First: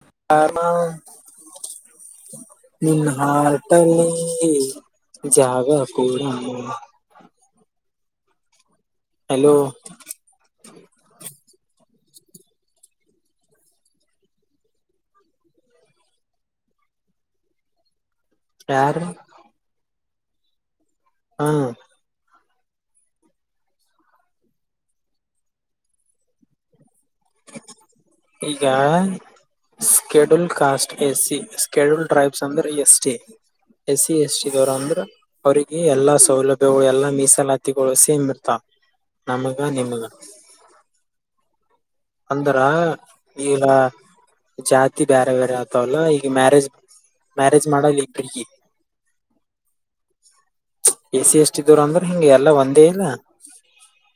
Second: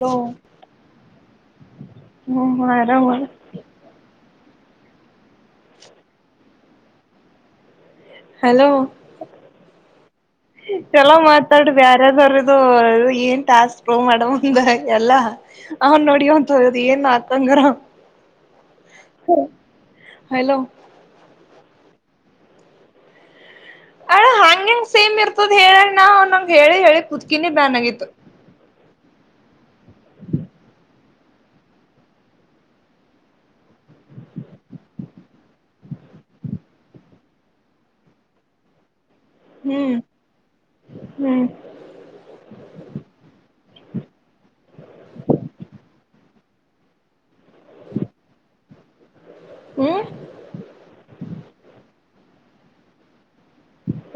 hello ಆಾಮ ಹ್ಮ ಆರಾಮ ನಿನ್ ಹಾಟಲಿ ಜಾಗ ಪೂರ ಹಲೋ ಚಲೋ ಮಾ ದೊ ಯ್ಯಾರಾದ್ರದು ಏನ್ ಟಾಸ್ಕ್ೋ ಮಾಡಮ್ ಅಂದಾಗ ಎಲ್ಲ ಅವನ್ ನೋಡಿ ಒ ಸದ ಏನ್ ನಾತಂಗರ ಯಾರ ಹಲೋ ಹಾ ಅಳ ಹಂಗ ಹೆಂಗ್ ಸೇಮ್ ಇರ್ತದ ಹೇಳಣ ನ ಅವನ್ನಂಗ ಹೇಳಿ ಹೇಳಿ ಕುತ್ಕಿನಿ ಬ್ಯಾನ್ ಆಗಿತ್ತು ಈಗ schedule caste S C schedule tribes ಅಂದ್ರೆ ಎಸ್ ಟಿ ಎಸ ಎಷ್ಟಿದವರ ಅಂದ್ರ ಅವ್ರಿಗೆ ಎಲ್ಲಾ ಸೌಲಭ್ಯಗಳು ಎಲ್ಲಾ ಮೀಸಲಾತಿಗಳು ಸೇಮ್ ಇರ್ತಾವ ನಮಗ ಹ್ಮ್ ನಿಮಗ ಹ್ಮ್ ಅಂದ್ರ ಈಗ ಜಾತಿ ಬೇರೆ ಬೇರೆ ಆಗ್ತವಲ್ಲ ಈಗ ಮ್ಯಾರೇಜ್ ಮ್ಯಾರೇಜ್ ಮಾಡಲ್ ಇಬಗಿ ಹ್ಮ್ ಎಸ ಎಷ್ಟಟಿ ದೂರ ಅಂದ್ರೆ ಹೆಿಂಗೆ ಎಲ್ಲ ಒಂದೇ ಇಲ್ಲ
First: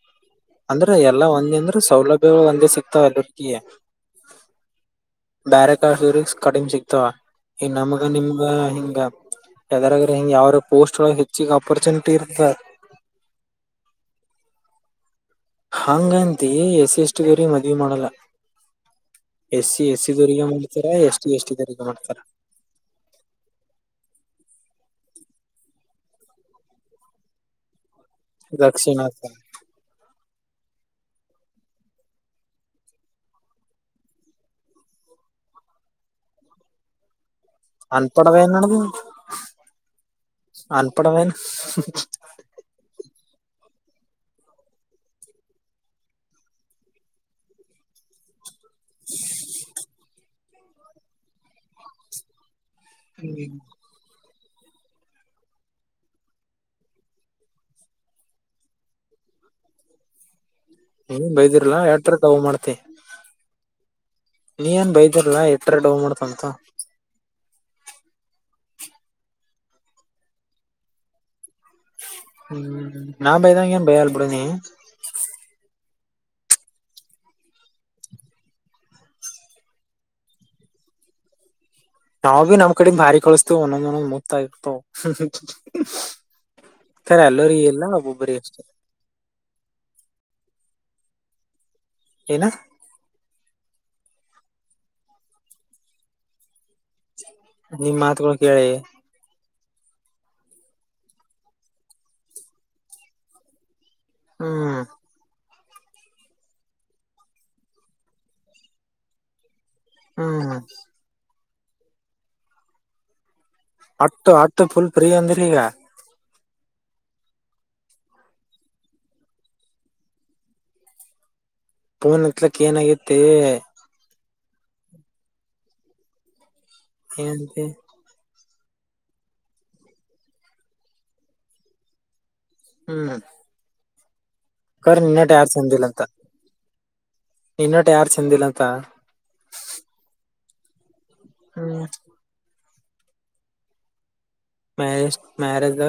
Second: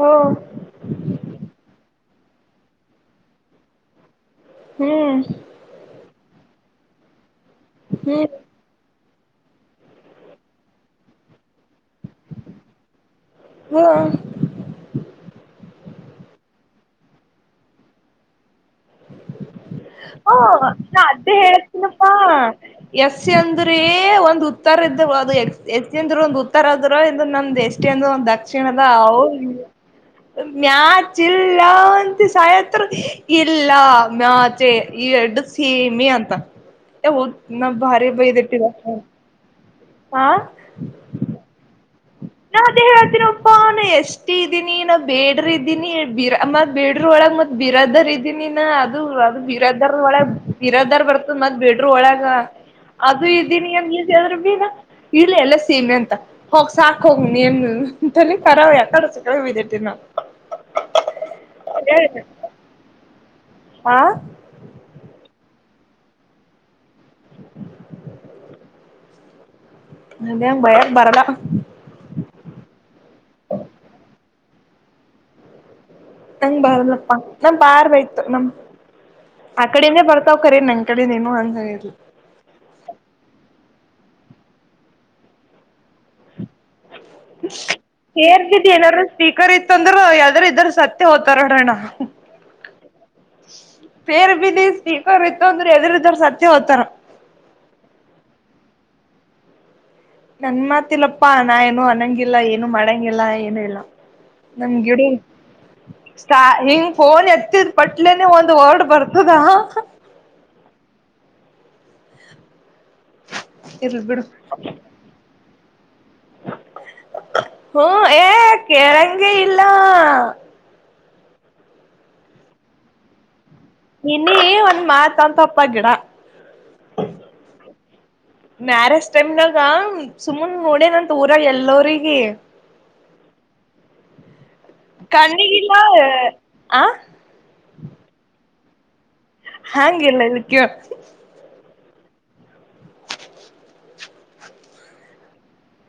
ಓ ಅಂದ್ರೆ ಎಲ್ಲ ಒಂದ ಅಂದ್ರ ಸೌಲಭ್ಯ ಒಂದೇ ಸಿಕ್ತಾವ ಎಲ್ಕ ಹ್ಮ್ ಬ್ಯರೆಕ ಸೂರಿಸ್ ಕಡಿಮ ಸಿಗ್ತ ಈ ನಮ್ಗ ಹ್ಮ್ ನಿಮ್ಗ ಹಿಂಗ ಯದಾರ್ರ ಹಂಗ ಯಾವಾರ ಪೋಸ್ಟ್ ಹೆಚ್ಚಿಗೆ ಅಪರ್ಚುನಿಟಿ ಟ್ಟರ್ಬ ಹ ಹಂಗಂತ ಎಸ್ ಎಸ್ಗರಿ ಮದುವೆ ಮಾಡಲ್ಲ ಎಸ ಹ ನಾ ಅದೇ ಹೇಳತನಪ್ಪಾ ಮಾಡ್ತಾರ ಎಸ್ ಅಂದ್ರೆ ಒಂದ್ ಉತ್ತರ ಇದ್ದ ಎಚ್ಚ ಒಂದು ಉತ್ತರ ಆದ್ರ ಇ ನಂದುಷ್ಟ ಅಷ್ಟ ಅಂದು ಒಂದ್ ದಕ್ಷಿಣದ ದಕ್ಷಿಣ ಅವ ಅಂತ ಮ್ಯಾಚಿಲ್ಲಂತ ಸಾಯತ್ ಇಲ್ಲ ಮಚೆ ಈ ಎಡು ಸಿೀಮೀ ಅಂತ ನ ಭಾರಿ ಬೈದ ಇಟ್ಟಿದ ಅನ್ಪಡವೇನು ನಾ ಅದೇ ಹೇಳತೀರ ಹಾನ ಎಷ್ಟು ಇದ್ದೀನಿ ನಾ ಬೇಡ್ರ ಇದ್ದೀನಿ ಬಿರ ಮ ಬೇಡ್ರ ಒಳಗೆ ಮತ್ತ ಬಿರದರ್ ಇದ್ದೀನಿ ಅದು ಅದು ಬೀರದಾರ್ ಒಳ ಬೀರದಾರ್ ಬರ್ತದ ಮದ ಬಿಡ್ರ ಒಳಗ ಅದು ಇದೀನಿ ಏನ್ ನೀ್ರರು ಭಗ ಇಲ್ಲ ಎಲ್ಲ ಸೇಮ ಅಂತ ಹೋಗ್ ಸಾಕ ಹೋಗ ನೀನ್ ಅಂತ ಖರಾವ ಯ ಕರಸಡೆ ಹಿದೇತಿ ನ ನೀ ಬೈದಿರ್ಲಾ ಎಟ್ರಕ್ಗ ಮಾಡ್ತ ಆಾ ನೀ ಏನ್ ಬೈದರ್ಲ್ಲಾ ಎಟ್ರ ಡವ ಮಾಡ್ತಂತ ಅದೇ ಭಯ ಬರದಾ ಹ್ಮ್ ನಾ ಭಯದಾ ಏನ್ ಭಯಲ್ ಬಿಡ ನೀ ಹಂಗ್ ಬಾರಲ್ಲಪ್ಪ ನಮ ಪಾರ್ ಬಯ್ತು ನಮ ಆ ಕಡೆನೇ ಬರ್ತಾವ ಕರೇ ನನ್ ಕಡೆನೇನು ಅಂದಿಲ್ಲ ನಾವವು ಬಿ ನಮ್ ಕಡೆಿಂದ ಭಾರಿ ಕಳಸ್ತೇವ ಒಂದೊಂದ್ ಒಂದೊಂದ್ ಮೂದತ ಇರ್ತವ ಸೇರ್ತಿದ ಏನಾದೂ ಸ್ಪೀಕರ್ ಇತ್ತ ಅಂದ್ರ ಯಾವದ್ರ ಇದ್ರ ಸಾತಿ ಮ ಹೊತಾರಡಣ ಏನ ಸೇರ್ ಬದಿ ಸ್ಪೀಕರ್ ಇತ್ತು ಅಂದ್ರೆ ಎದ್ರ ಇದ್ರ ಸತ್ಯ ಹೋ್ತಾರ ನಿಮ ಮಾತುಗಳು ಕೇಳಿ ನನ್ ಮಾತಿಲ್ಲಪ್ಪಾ ನಾ ಏನು ಅನ್ನಂಗಿಲ್ಲ ಏನು ಮಾಡಂಗಿಲ್ಲ ಏನು ಇಲ್ಲ ಹ್ಮ್ ನಮಗೆಿಡ ಸ ಹಿಂಗ್ ಫೋನ್ ಎತ್ತಿದ್ ಪಟ್ಲೆೇನೆ ಒಂದ್ ವರ್ಡ್ ಬರ್ತದ ಹ್ಮ್ ಹ್ಮ ಇರ್ಲ್ ಬಿಡು ಹತ್ತು ಹತ್ತು ಫುಲ್ ಫ್ರೀ ಅಂದ್ರಿ ಈಗ ಹ್ಮಞ ಏ ಕೆಳಂಗ ಇಲ್ಲಾ ೋನ್ ಹತ್ಲಕ್ಕ ಏನಗತ್ತ ಇನ್ನಿ ಒಂದ್ ಮಾತ್ ಅಂತ ಅಪ್ಪ ಗಿಡ ಏನಂತಿ ಮ್ಯಾರೇಜ್ ಟೈಮ್ನಾಗ ಸುಮನ್ ನೋಡನತ್ ಊರ ಎಲ್ಲಗ ಹ್ಮ್ ಹ್ಮ್ ಕರ್ ನಿನ್ನಟ ಯಾರು ಕಣ್ಣಿಗಿಲ್ಲ ಚಂದಿಲ್ಲಂತ ಆ ನಿನ್ನಟ ಯಾರ್ು ಚಂದಿಲ್ಲಂತ ಹಾಂಗ ಇಲ್ಲ ಇಲ್ಲಿಕ್ಕ ಹ್ಮ್ ಮ್ಯಾರಜ್ ಮ್ಯಾರೇಜ್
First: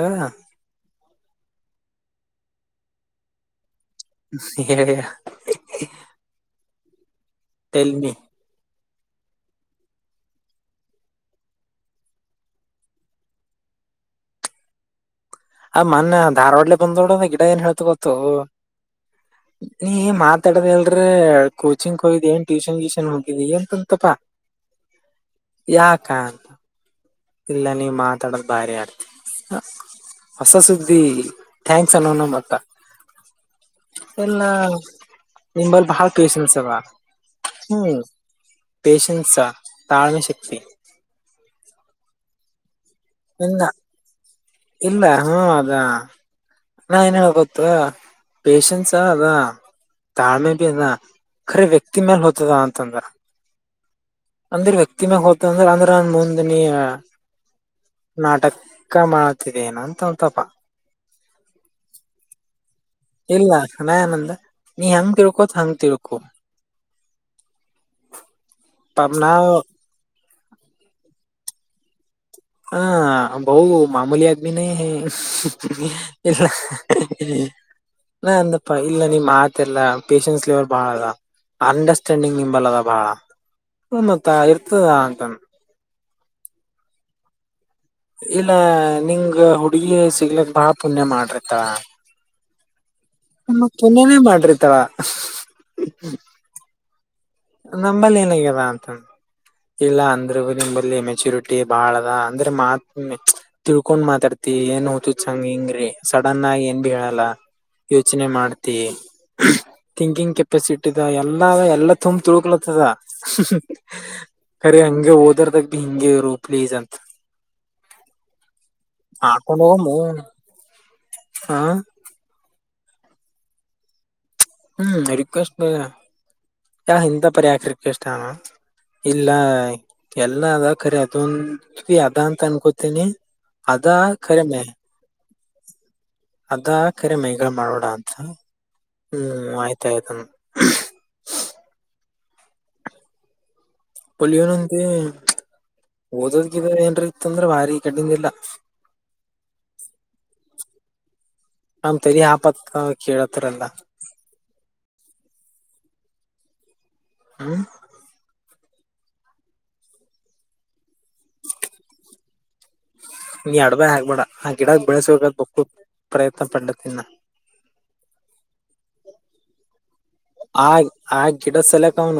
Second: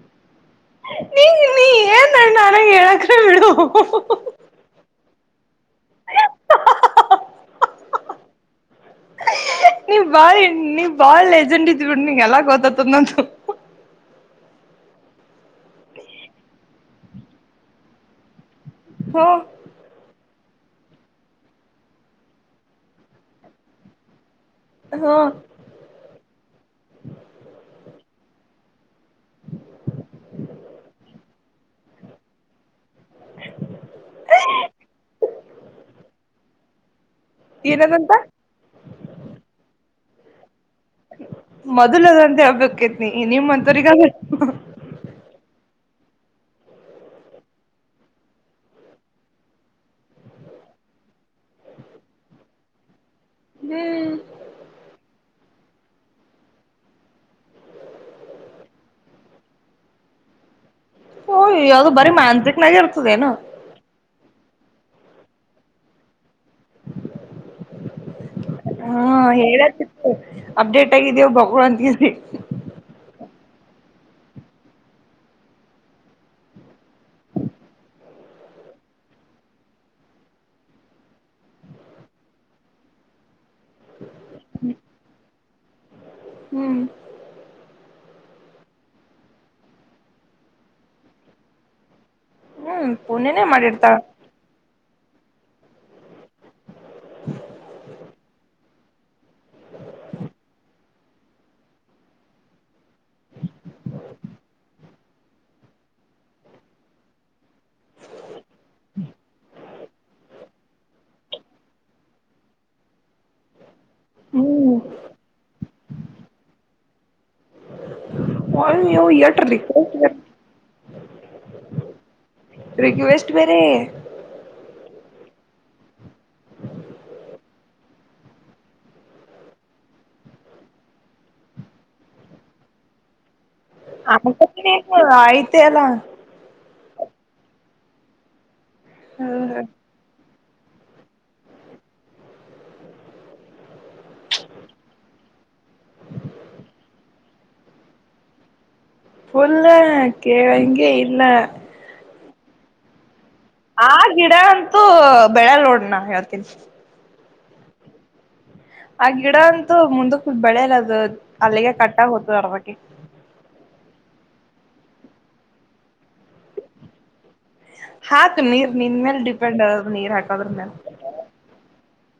ನೀ ನೀ ಏನ್ ನ ನನಗೆ ಹೇಳಕ ಬಿಡು ಸ ತಲ್ಮಿ ಹ ನೀವ್ ಬಾಳ ನೀ್ ಬಾಳ ಲೆಜೆಂಡ್ ಇದ ನೀಗೆ ಎಲ್ಲ ಗೋತತಂದ್ದದು ಆ ಮೊನ್ನ ಧಾರ್ವಾಡ್ಲೆ ಬಂದೋಡ ಗಿಡ ಏನ್ ಹೇಳ್ತ ಗೊತ್ತು ಹ್ಮ ನೀ ಮಾತ್ ತ್ತಡದ ಎಲ್ರ ಕೋಚಿಂಗ್ ಹೋಗ್ ಏನ್ ಟ್ಯೂಷನ್ ್ಯೂಷನ್ ಹೋಗಿದೆಿ ಂತಂತಪಾ ಹ್ಮ ಯಕ ಇಲ್ಲ ನೀ್ ಮಾತಾಡದ್ ಭಾರಿ ಆರ್ತ ಹ ಹೊಸ ಸುದ್ದಿ ಥ್ಯಾಂಕ್ಸ್ ಅನ್ನೋಣ ಮತ್ತ ಇಲ್ಲ ನಿಮಲ್ಲಿ ಬಾಳ್ ಕಸನ್ಸವಾ ಹ್ಮ್ ಏನದಂತ ಪೇಷನ್ಸ್ ತಾಳ್ಮೆ ಶಕ್ತಿ ಮೊದಲದಂತ ಹಬ್ಬಕ್ೇತ್ನ ಇಲ್ಲ ನಿಮ್ಮಂತವ್ರಗ ಹದಾ ನಾ ಏನ್ ಹೇಳ್ ಗೊತ್ತ ಪೇಶನ್ಸ ಅದ ತಾಳ್ಮೆ ಬಿ ಅದ ಖರೆ ವ್ಯಕ್ತಿ ಮೇಲ್ ಹತದ ಅಂತಂದ್ರ ಹ್ಮ್ ಅಂದ್ರೆ ವ್ಯಕ್ತಿ ಮ್ಯಾಗ ಹತ ಅಂದ್ರೆ ಅಂದ್ರ ನನ್ ಮುಂದಿನಿ ನಾಟಕ ಮಾಡ್ತಿದ್ದ ಏನ ಅಂತ ಅಂತಪ ಹಓ್ ಯಾವವು್ದ ಬಾರಿ ಮಾನ್ಸಿಕಕ್ನಾಗೆ ಇರ್ತ ಇಲ್ಲ ನನಯ ಆನಂದ ನೀ ಹೆಂಗ ತಿರ್ಕೋತ್ ಹಂಗ್ ತಿರ್ಕೊ ಹಾ ಪಾಪ ನಾವ್ ಹೇಳತ್ತು ಅಪ್ಡೇಟ್ ಆಗಿದೇವು ಬಗ ಅಂತಿದಿ ಹಾ ಬೌ ಮಾಮೂಲಿ ಆದಮಿ ನ ಹ ಎಲ್ಲ ಹಾ ಅಂದಪ್ಪ ಇಲ್ಲ ನಿಮ್ ಆತ ಎಲ್ಲಾ ಪೇಶನ್ಸ್ ೇವಲ್ ಬಾಳ ಅದ ಅಂಡರ್ಸ್ಟ್ಯಾಂಡಿಂಗ್ ನಿಂಬಲ್ಲದ ಬಾಳ ಮತ್ತ ಇರ್ತದ ಅಂತ ಹ್ಮ್ ಇಲ್ಲ ನಿಂಗ ಹುಡುಗಿ ಸಿಗ್ಲಕ್ ಬಾ ಪುಣ್ಯ ಮಾಡ್ರಿತ್ತ ಹ್ಮ ಮ್ಮ ಪುನನೇ ಮಾಡ್ರಿತಳ ನಂಬಲ್ಲಿ ಏನಗ್ಯಾರ ಅಂತ ಇಲ್ಲ ಅಂದ್ರಗೂ ನಿಂಬಲ್ಲಿ ಚುರುಟಿ ಬಾಳದ ಅಂದ್ರೆ ಮಾತ್ ತಿಳ್ಕೊಂಡ್ ಮಾತಾಡ್ತಿ ಏನ್ ಹತ ಚಂಗ ಹಿಂಗ್ರೀ ಸಡನ್ ಆಗಿ ಏನ್ ಬಿ ಹೇಳಲ್ಲ ಯೋಚನೆ ಮಾಡ್ತಿ ಥಿಂಕಿಂಗ್ ಕೆಪಾಸಿಟಿಿದ ಎಲ್ಲ ಎಲ್ಲಾ ತುಂಬ ತುಳ್ಕಲತ್ತದ ಹ್ಮ್ ಖರಿ ಹಂಗೆ ಓದರ್ದಾಗ ಬಿ ಹಿಂಗಗೆ ಇರು ಪ್ಲೀಸ್ ಅಂತ ಹ ನೀವು ಎಟ ಮಾಡ್ಕೊಂಡ್ ಹೋಗಮು ಹಾ ರಿಕ್ವೆಸ್ಟ್ ಬೇರೆ ಹ್ಮ ರಿಕ್ವೆಸ್ಟ್ ಯ ಇಂತ ಪರಿ ಯಾಕ್ ರಿಕ್ವೆಸ್ಟ್ ಅಣ ಇಲ್ಲ ಎಲ್ಲ ಅದ ಖರಿ ಅದೊಂದು ಅದ ಅಂತ ಅನ್ಕೋತೀನಿ ಅದ ಖರೆ ಆಯ್ತನು ಆಯ್ತೆ ಅಲ್ಲ ಅದ್ಕ್ ಕೆರೆ ಮೈಗಾ ಮಾಡೋದ ಅಂತ ಹ್ಮ್ ಆಯ್ತ ಆಯ್ತಾ ಪಲ್ಲಿವನಂತೆ ಓದೋದ್ ಗಿದೋದ್ ಏನ್ರಿ ಇತ್ತ ಅಂದ್ರೆ ಬಾರಿ ಈ ಕಡ್ಡಿಂದ ಇಲ್ಲ ಫುಲ್ಲು ಕೇಳಂಗೆ ಇಲ್ಲ ಹ್ ತರಿ ಹಾಪತ್ ಕೇಳದ್ ಆ ಗಿಡ ಅಂತೂ ಬೆಳೆಲ್ ನೋಡ್ಣ ಹೇಳ್ತೀನಿ ಹ ಆ ಗಿಡ ಅಂತೂ ಮುಂದಕ್ ಬೆಳೆಲ್ಲ ಅದು ಅಲ್ಲಿಗೆ ಕಟ್ಟಾಗುತ್ತ ಅರ್ಧಕ್ಕಿ ನೀ ಅಡ್ಬಾಯ್ ಆಗ್ಬೇಡ ಆ ಗಿಡ ಬೆಳೆಸ್ಬೇಕ್ ಬಕ್ಕು ಪ್ರಯತ್ನ ಪಡತಿನ್ ನ ಹಾತು ನೀರ್ ನಿನ್ ಮೇಲ್ ಡಿಪೆಂಡ್ ಆದು ನೀರ್ ಹಾಕದ್ರ ಮೇಲೆ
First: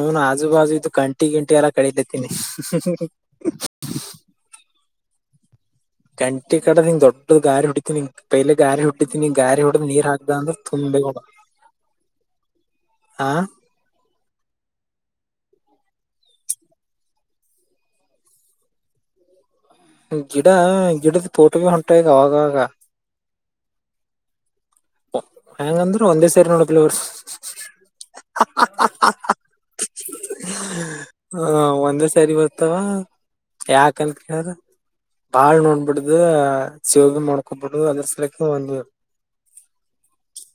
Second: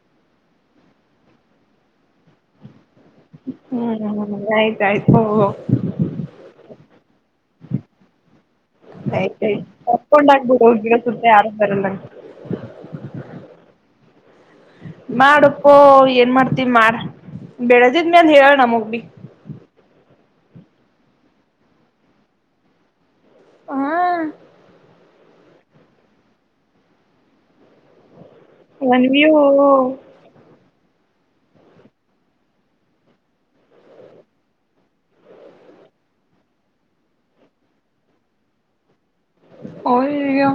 ನನು ಆಜು ಬಾಜು ಇದು ಗಂಟಿ ಗಿಂಟಿ ಎಲ್ಲಾ ಕಳಿ ಕತೀನಿ ಹ್ಮ್ ಆಯ್ತಾಯ್ತು ಹೊ ಗಂಟಿ ಕಡಿಂಗ್ ದೊಡ್ಡ ಗಾರಿ ಹೊಡಿತೀನಿ ಪೈಲೆ ಗಾರಿ ಹೊಡ್ದಿತೀನಿ ಗಾರಿ ಆಯ್ತಾಯ್ತು ಹುಡ್ದ್ ನೀರ್ ಹಾಕ್ದ ಅಂದ್ರ ಕರ್ಕೊಂಡಾಗ್ಬಿಡು ಗಿಡ ತುಂಬಿ ಕಬ ಸುತ್ತ ಯಾರು ಬರಲ್ಲ ಹ ಮಾಡಪ್ಪೋ ಏನ್ ಮಾಡ್ತಿವಿ ಮಾಡ ಬೆಳೆದಿದ್ಮೇಲ್ ಹೇಳ ನಮಗ್ ಬಿ ಗಿಡ ಗಿಡದ ತೋಟಗಳ್ ಹೊಂಟದವಾ ಅವಾಗಾಗ ಹಾ ಹೆಂಗಂದ್ರು ಒಂದೇ ಸೇರಿ ನೋಡದಿಲ್ ವಸ್ ನನ್ಗಿವು ಹ ಒಂದೇ ಸರಿ ಬರ್ತಾವ ಯಾಕ ಅಲ್ ಕೇಳ್ರ ಬಾಳ್ ನೋಡ್ಬಿಡ್ದ ಸೇವ ಮಾಡ್ಕೊಬಿಡು ಅದ್ರಸಲಕ್ಕೆ ಒಂದ ಹೊಯ್ ಯೋ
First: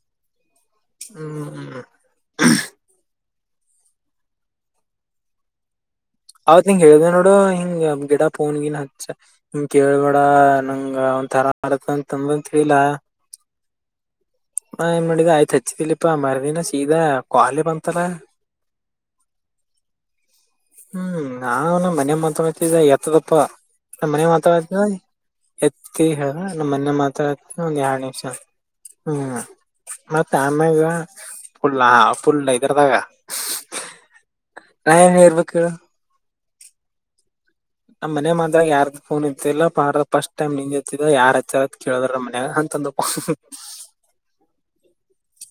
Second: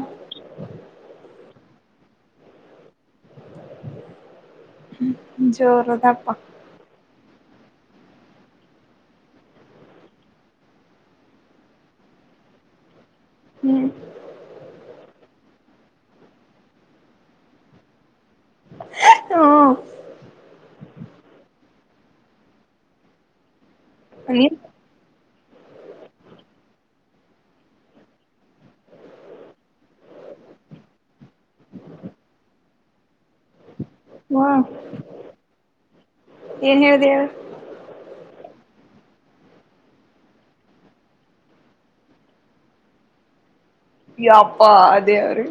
ಹ್ಮ ಹು ಜೋರು ಅವತ್ ನಿಂಗ್ ಹೇಳಿದೆ ನೋಡ ಹಿಂಗ ಗಿಡ ಪೋನ್ಗಿನ್ ಹಚ್ಚ ಹಂಗ ಕೇಳ್ಬೇಡ ನಂಗ ಒಂತರ ಅಗತೆ ಅಂತ ನ ಹ್ಮ್ ಏನ್ ಮಾಡಿದೆ ಆಯ್ತ ಚಚ್ಚ ತಿಲಪ್ಪಾ ಮರದಿನ ಸೀದಾ ಕ್ವಾಲಿ ಬಂತಾಲ ಹೂ ಹ್ಮ್ ನಾವ ಮನೆ ಮಾತಾಡ್ತಿದ್ದ ಎತ್ತದಪ್ಪ ನಮ್ ಮನೆ ನೀ ಮಾತಾಡತ ನೋಡ್ ಎತ್ತಿ ನಮ್ಮ್ ಮೊನೆ ಮಾತಾಡತಿ ಒಂದ ಎರಡ್ ನಿಮಿಷ ಹ್ಮ್ ಮತ್ತೆ ಆಮ್ಯಾಗ ಫುಲ್ಲ ಅಫುಲ್ ಇದ್ರದಾಗ ಹಾ ನಾ ಏನ್ ಹೇಳ್ಬೇಕ ಹೇಳ ಏನ್ ಹೇಳ್ದಿ ಹೇಳು ನಮ್ಮನೆ ಮಾಡ್ದಗ ಯಾರ್ದ ಫೋನ್ ಎತ್ತಿಲ್ಲ ಮಾಡ್ದೆ ಫಸ್ಟ್ ಟೈಮ್ ನಿಂಗ್ ಹತ್ತಿದ ಯಾರ್ ಹಚ್ಚತ್ ಕೇಳಿದ್ರ ನಮ್ಮ ಮನೆಯಾಗ ಅಂದ್ರು ಹುಹುಹು ಯಪ್ಪ ದೇವ್ರಿ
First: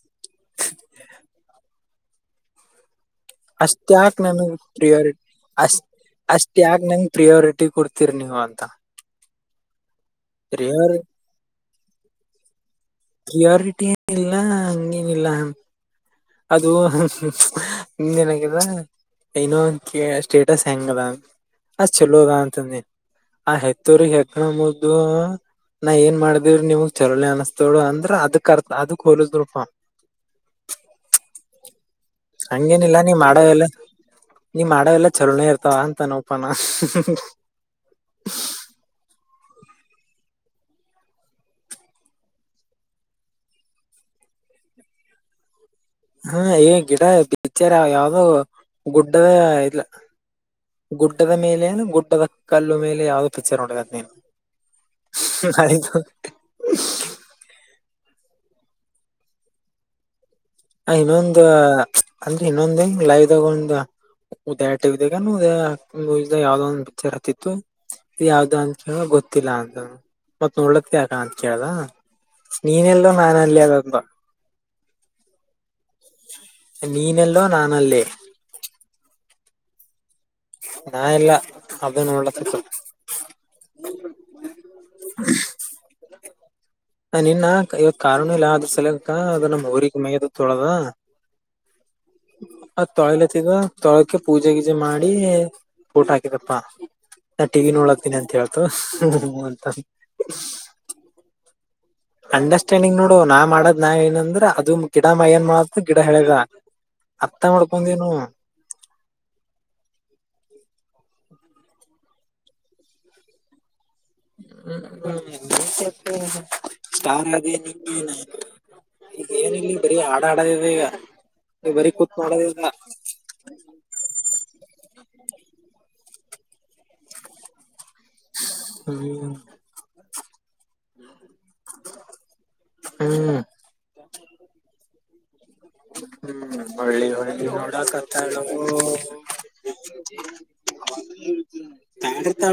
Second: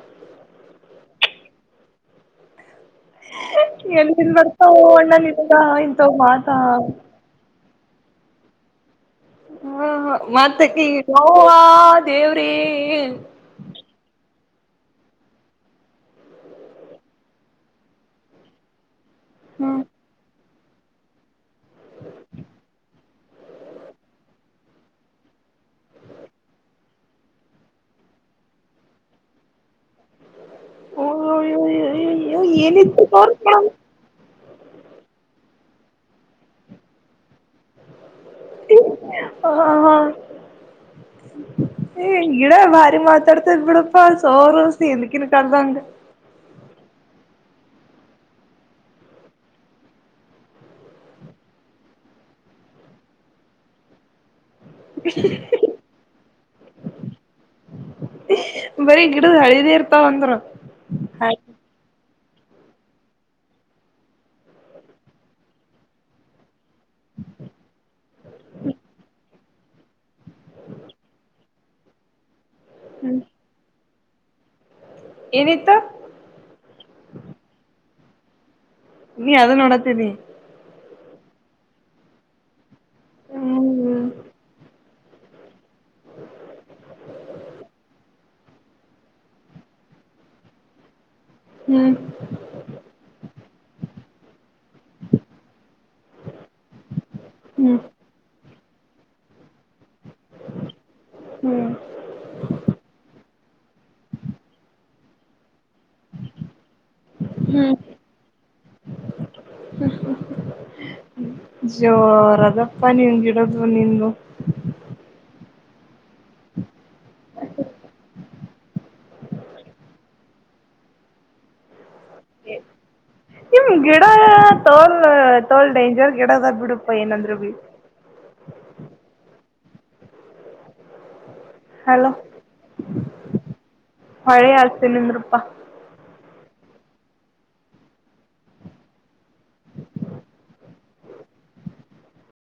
ಅಷ್ಟ ಯಾಕ ಎಲ್ಲಿಂದ ನನ್ಗೆ ಬರ್ತಾವ ಅಣ್ಣ ಪ್ರಿಯೋರಿಟಿ ನಿನ್ಗ ಅಷ್ಟ ಇಂತವ್ ಮಾತ ಅಷ್ಟ ಯಾಕ ನನ್ಗೆ ಪ್ರಿಯೋರಿಟಿ ಟ್ಟಿ ಕೊಡ್ತೀರಿ ನೀವು ಅಂತ ಹಾ ಹ ಮತ್ತ ಕಿ ಪ್ರಿಯಾರಿ ಯವ್ವಾ ದೇವ್ರೆ ಪ್ರಿಯಾರಿಟಿ ಏನು ಇಲ್ಲ ಹಂಗೇನ್ ಇಲ್ಲ ಅದು ಹಿಂದೇಏನಾಗಿದೆ ಎನೋ ಹ್ಮ್ ಒಂದ್ ಸ್ಟೇಟ್ ಹೆಂಗದನೋ ಆ ಚೆಲೋ ಅದ ಅಂತ ಅಂದಿನಿ ಆ ಹೆತ್ತೊರಿಗೆ ಹೆಗಣ ಮುದ್ದು ನಾ ಏನ್ ಮಾಡಿದಿವ್ರಿ ನಿವು ಚಲೋನಿ ಅನ್ನುಸ್ತೋಳು ಅಂದ್ರ ಅದಕ್ ಅರ್ ಅದಕ್ ಹೋಲದ್ರು ಕೊ ಅನಿಂಟೆಲಿಜಬಲ್ ಹಂಗೇನಿಲ್ಲ ಏನಿತ್ತು ನೀ ಮಾಡೋವೆ ಎಲ್ಲ ತೋರ್ಸ್ಕೊಳಮ್ ನೀ ಮಾಡ ಎಲ್ಲ ಚಲೋನೇ ಇರ್ತಾವ ಅಂತ ನೋಪಾನ ಹಾ ಹಾ ಏ ಗಿಡ ಭಾರಿ ಮಾತಾಡ್ತ ಇ ಬಿಡಪ್ಪ ಸೋರೋಸಿ ಎಕಿನ ಕದಂಗ ಹಾ ಏ ಗಿಡ ಬೀಚರ್ ಯಾವ್ದೋ ಗುಡ್ಡದೇ ಇಲ್ಲ ಗುಡ್ಡದ ಮೇಲೆನು ಗುಡ್ಡದ ಕಲ್ಲು ಮೇಲೆ ಯಾವ್ದೋ ಪಿಕ್ಚರ್ ನೋಡಬೇಕದ ನೀನು ಸ [unintelligible] ಬರೀ ಗಿಡದ ಹಳಿದಿ ಇರ್ತಾವ ಅಂದ್ರ ಇನ್ನೊಂದು ಅಂದ್ರೆ ಇನ್ನೊಂದ ಲೈವ್ಾಗ ಒಂದು ಉದಯ ಟಿದಾಗ ಉ ಯಾವ್ದೊಂದ ರತಿತ್ತು ಯಾವ್ದ ಅಂತ ಹೇಳೇಳ ಗೊತ್ತಿಲ್ಲ ಅ ಮತ್ತತ್ ನೋಡ್ಲಕ್ಕೆ ಯಕ ಅಂತ ಕದ ನೀನ್ ಎಲ್ಲೋ ನಾನು ಅಲ್ಲಿ ಅದಂತ ಏನಿತ್ತ ನೀನಲ್ಲೋ ನಾನ ಅಲ್ಲೇ ನೀ ಅದ ನೋಡತೀನಿ ನಾ ಎಲ್ಲ ಅದ ನೋಲಕ್ಕ ಹ ಹ್ಮ್ ಹ ನಿನ್ನ ಇವತ್ ಕಾರಣೂ ಇಲ್ಲ ಆದ್ರ ಸಲಯಕ ಅದು ನಮ್ಮ್ ಊರಿಗೆ ಮೈದ ತೊಳದ ಹ್ಮ್ ಅ ತೊಳಲತಿದ ತೊಳಕೆ ಪೂಜೆ ಗೀಜೆ ಮಾಡಿ ೋಟ ಹಾಕಿದಪ್ಪ ನಾ ಟಿ ಹ್ಮ್ ನೋಡಾಕ್ತೀನಿ ಅಂತ ಹ ಹೇಳ ಬತ ಮಾಡದ್ ನಾವ ಏನಂದ್ರೆ ಅದು ಗಿಡ ಮೈಯಏನ್ ಮಾಡು ಗಿಡ ಹೇಳದ ಅತ್ತ ಹ್ಮ್ ಮಾಡ್ಕೊಂಡೇನು ಜೋರ ಅದಪ್ಪಾ ನೀನ್ ಗಿಡದ ನಿನ್ ಹ್ಮ್ ಹ್ಮ್ ಸ್ಟಾರ್ ಅ ನಿಮಗೆ ಏನಯ್ು ಈಗ ಏನ ಇಲ್ಲಿ ಬರೀ ಆಡ ಆಡೋದಿದೆ ಈಗ ನೀ ಬರೀ ಕೂತ್ ಆಡದಿಲ್ಲ ನಿಮ್ ಗಿಡ ಗಿಡದಾದ್ ಬಿಡಪ್ಪಾ ಏನಂದ್ರು ಬಿ ಹ್ಮ ಹಲೋ ಹೊಳೆ ಆತೇ ನಿಮ್ರೂಪ್ಪಾ ಹ್ಮ್ ಒಳ್ಳಿ ಒ ನೋಡಕತ್ತ ತಾಂಡ ತ ಆಳು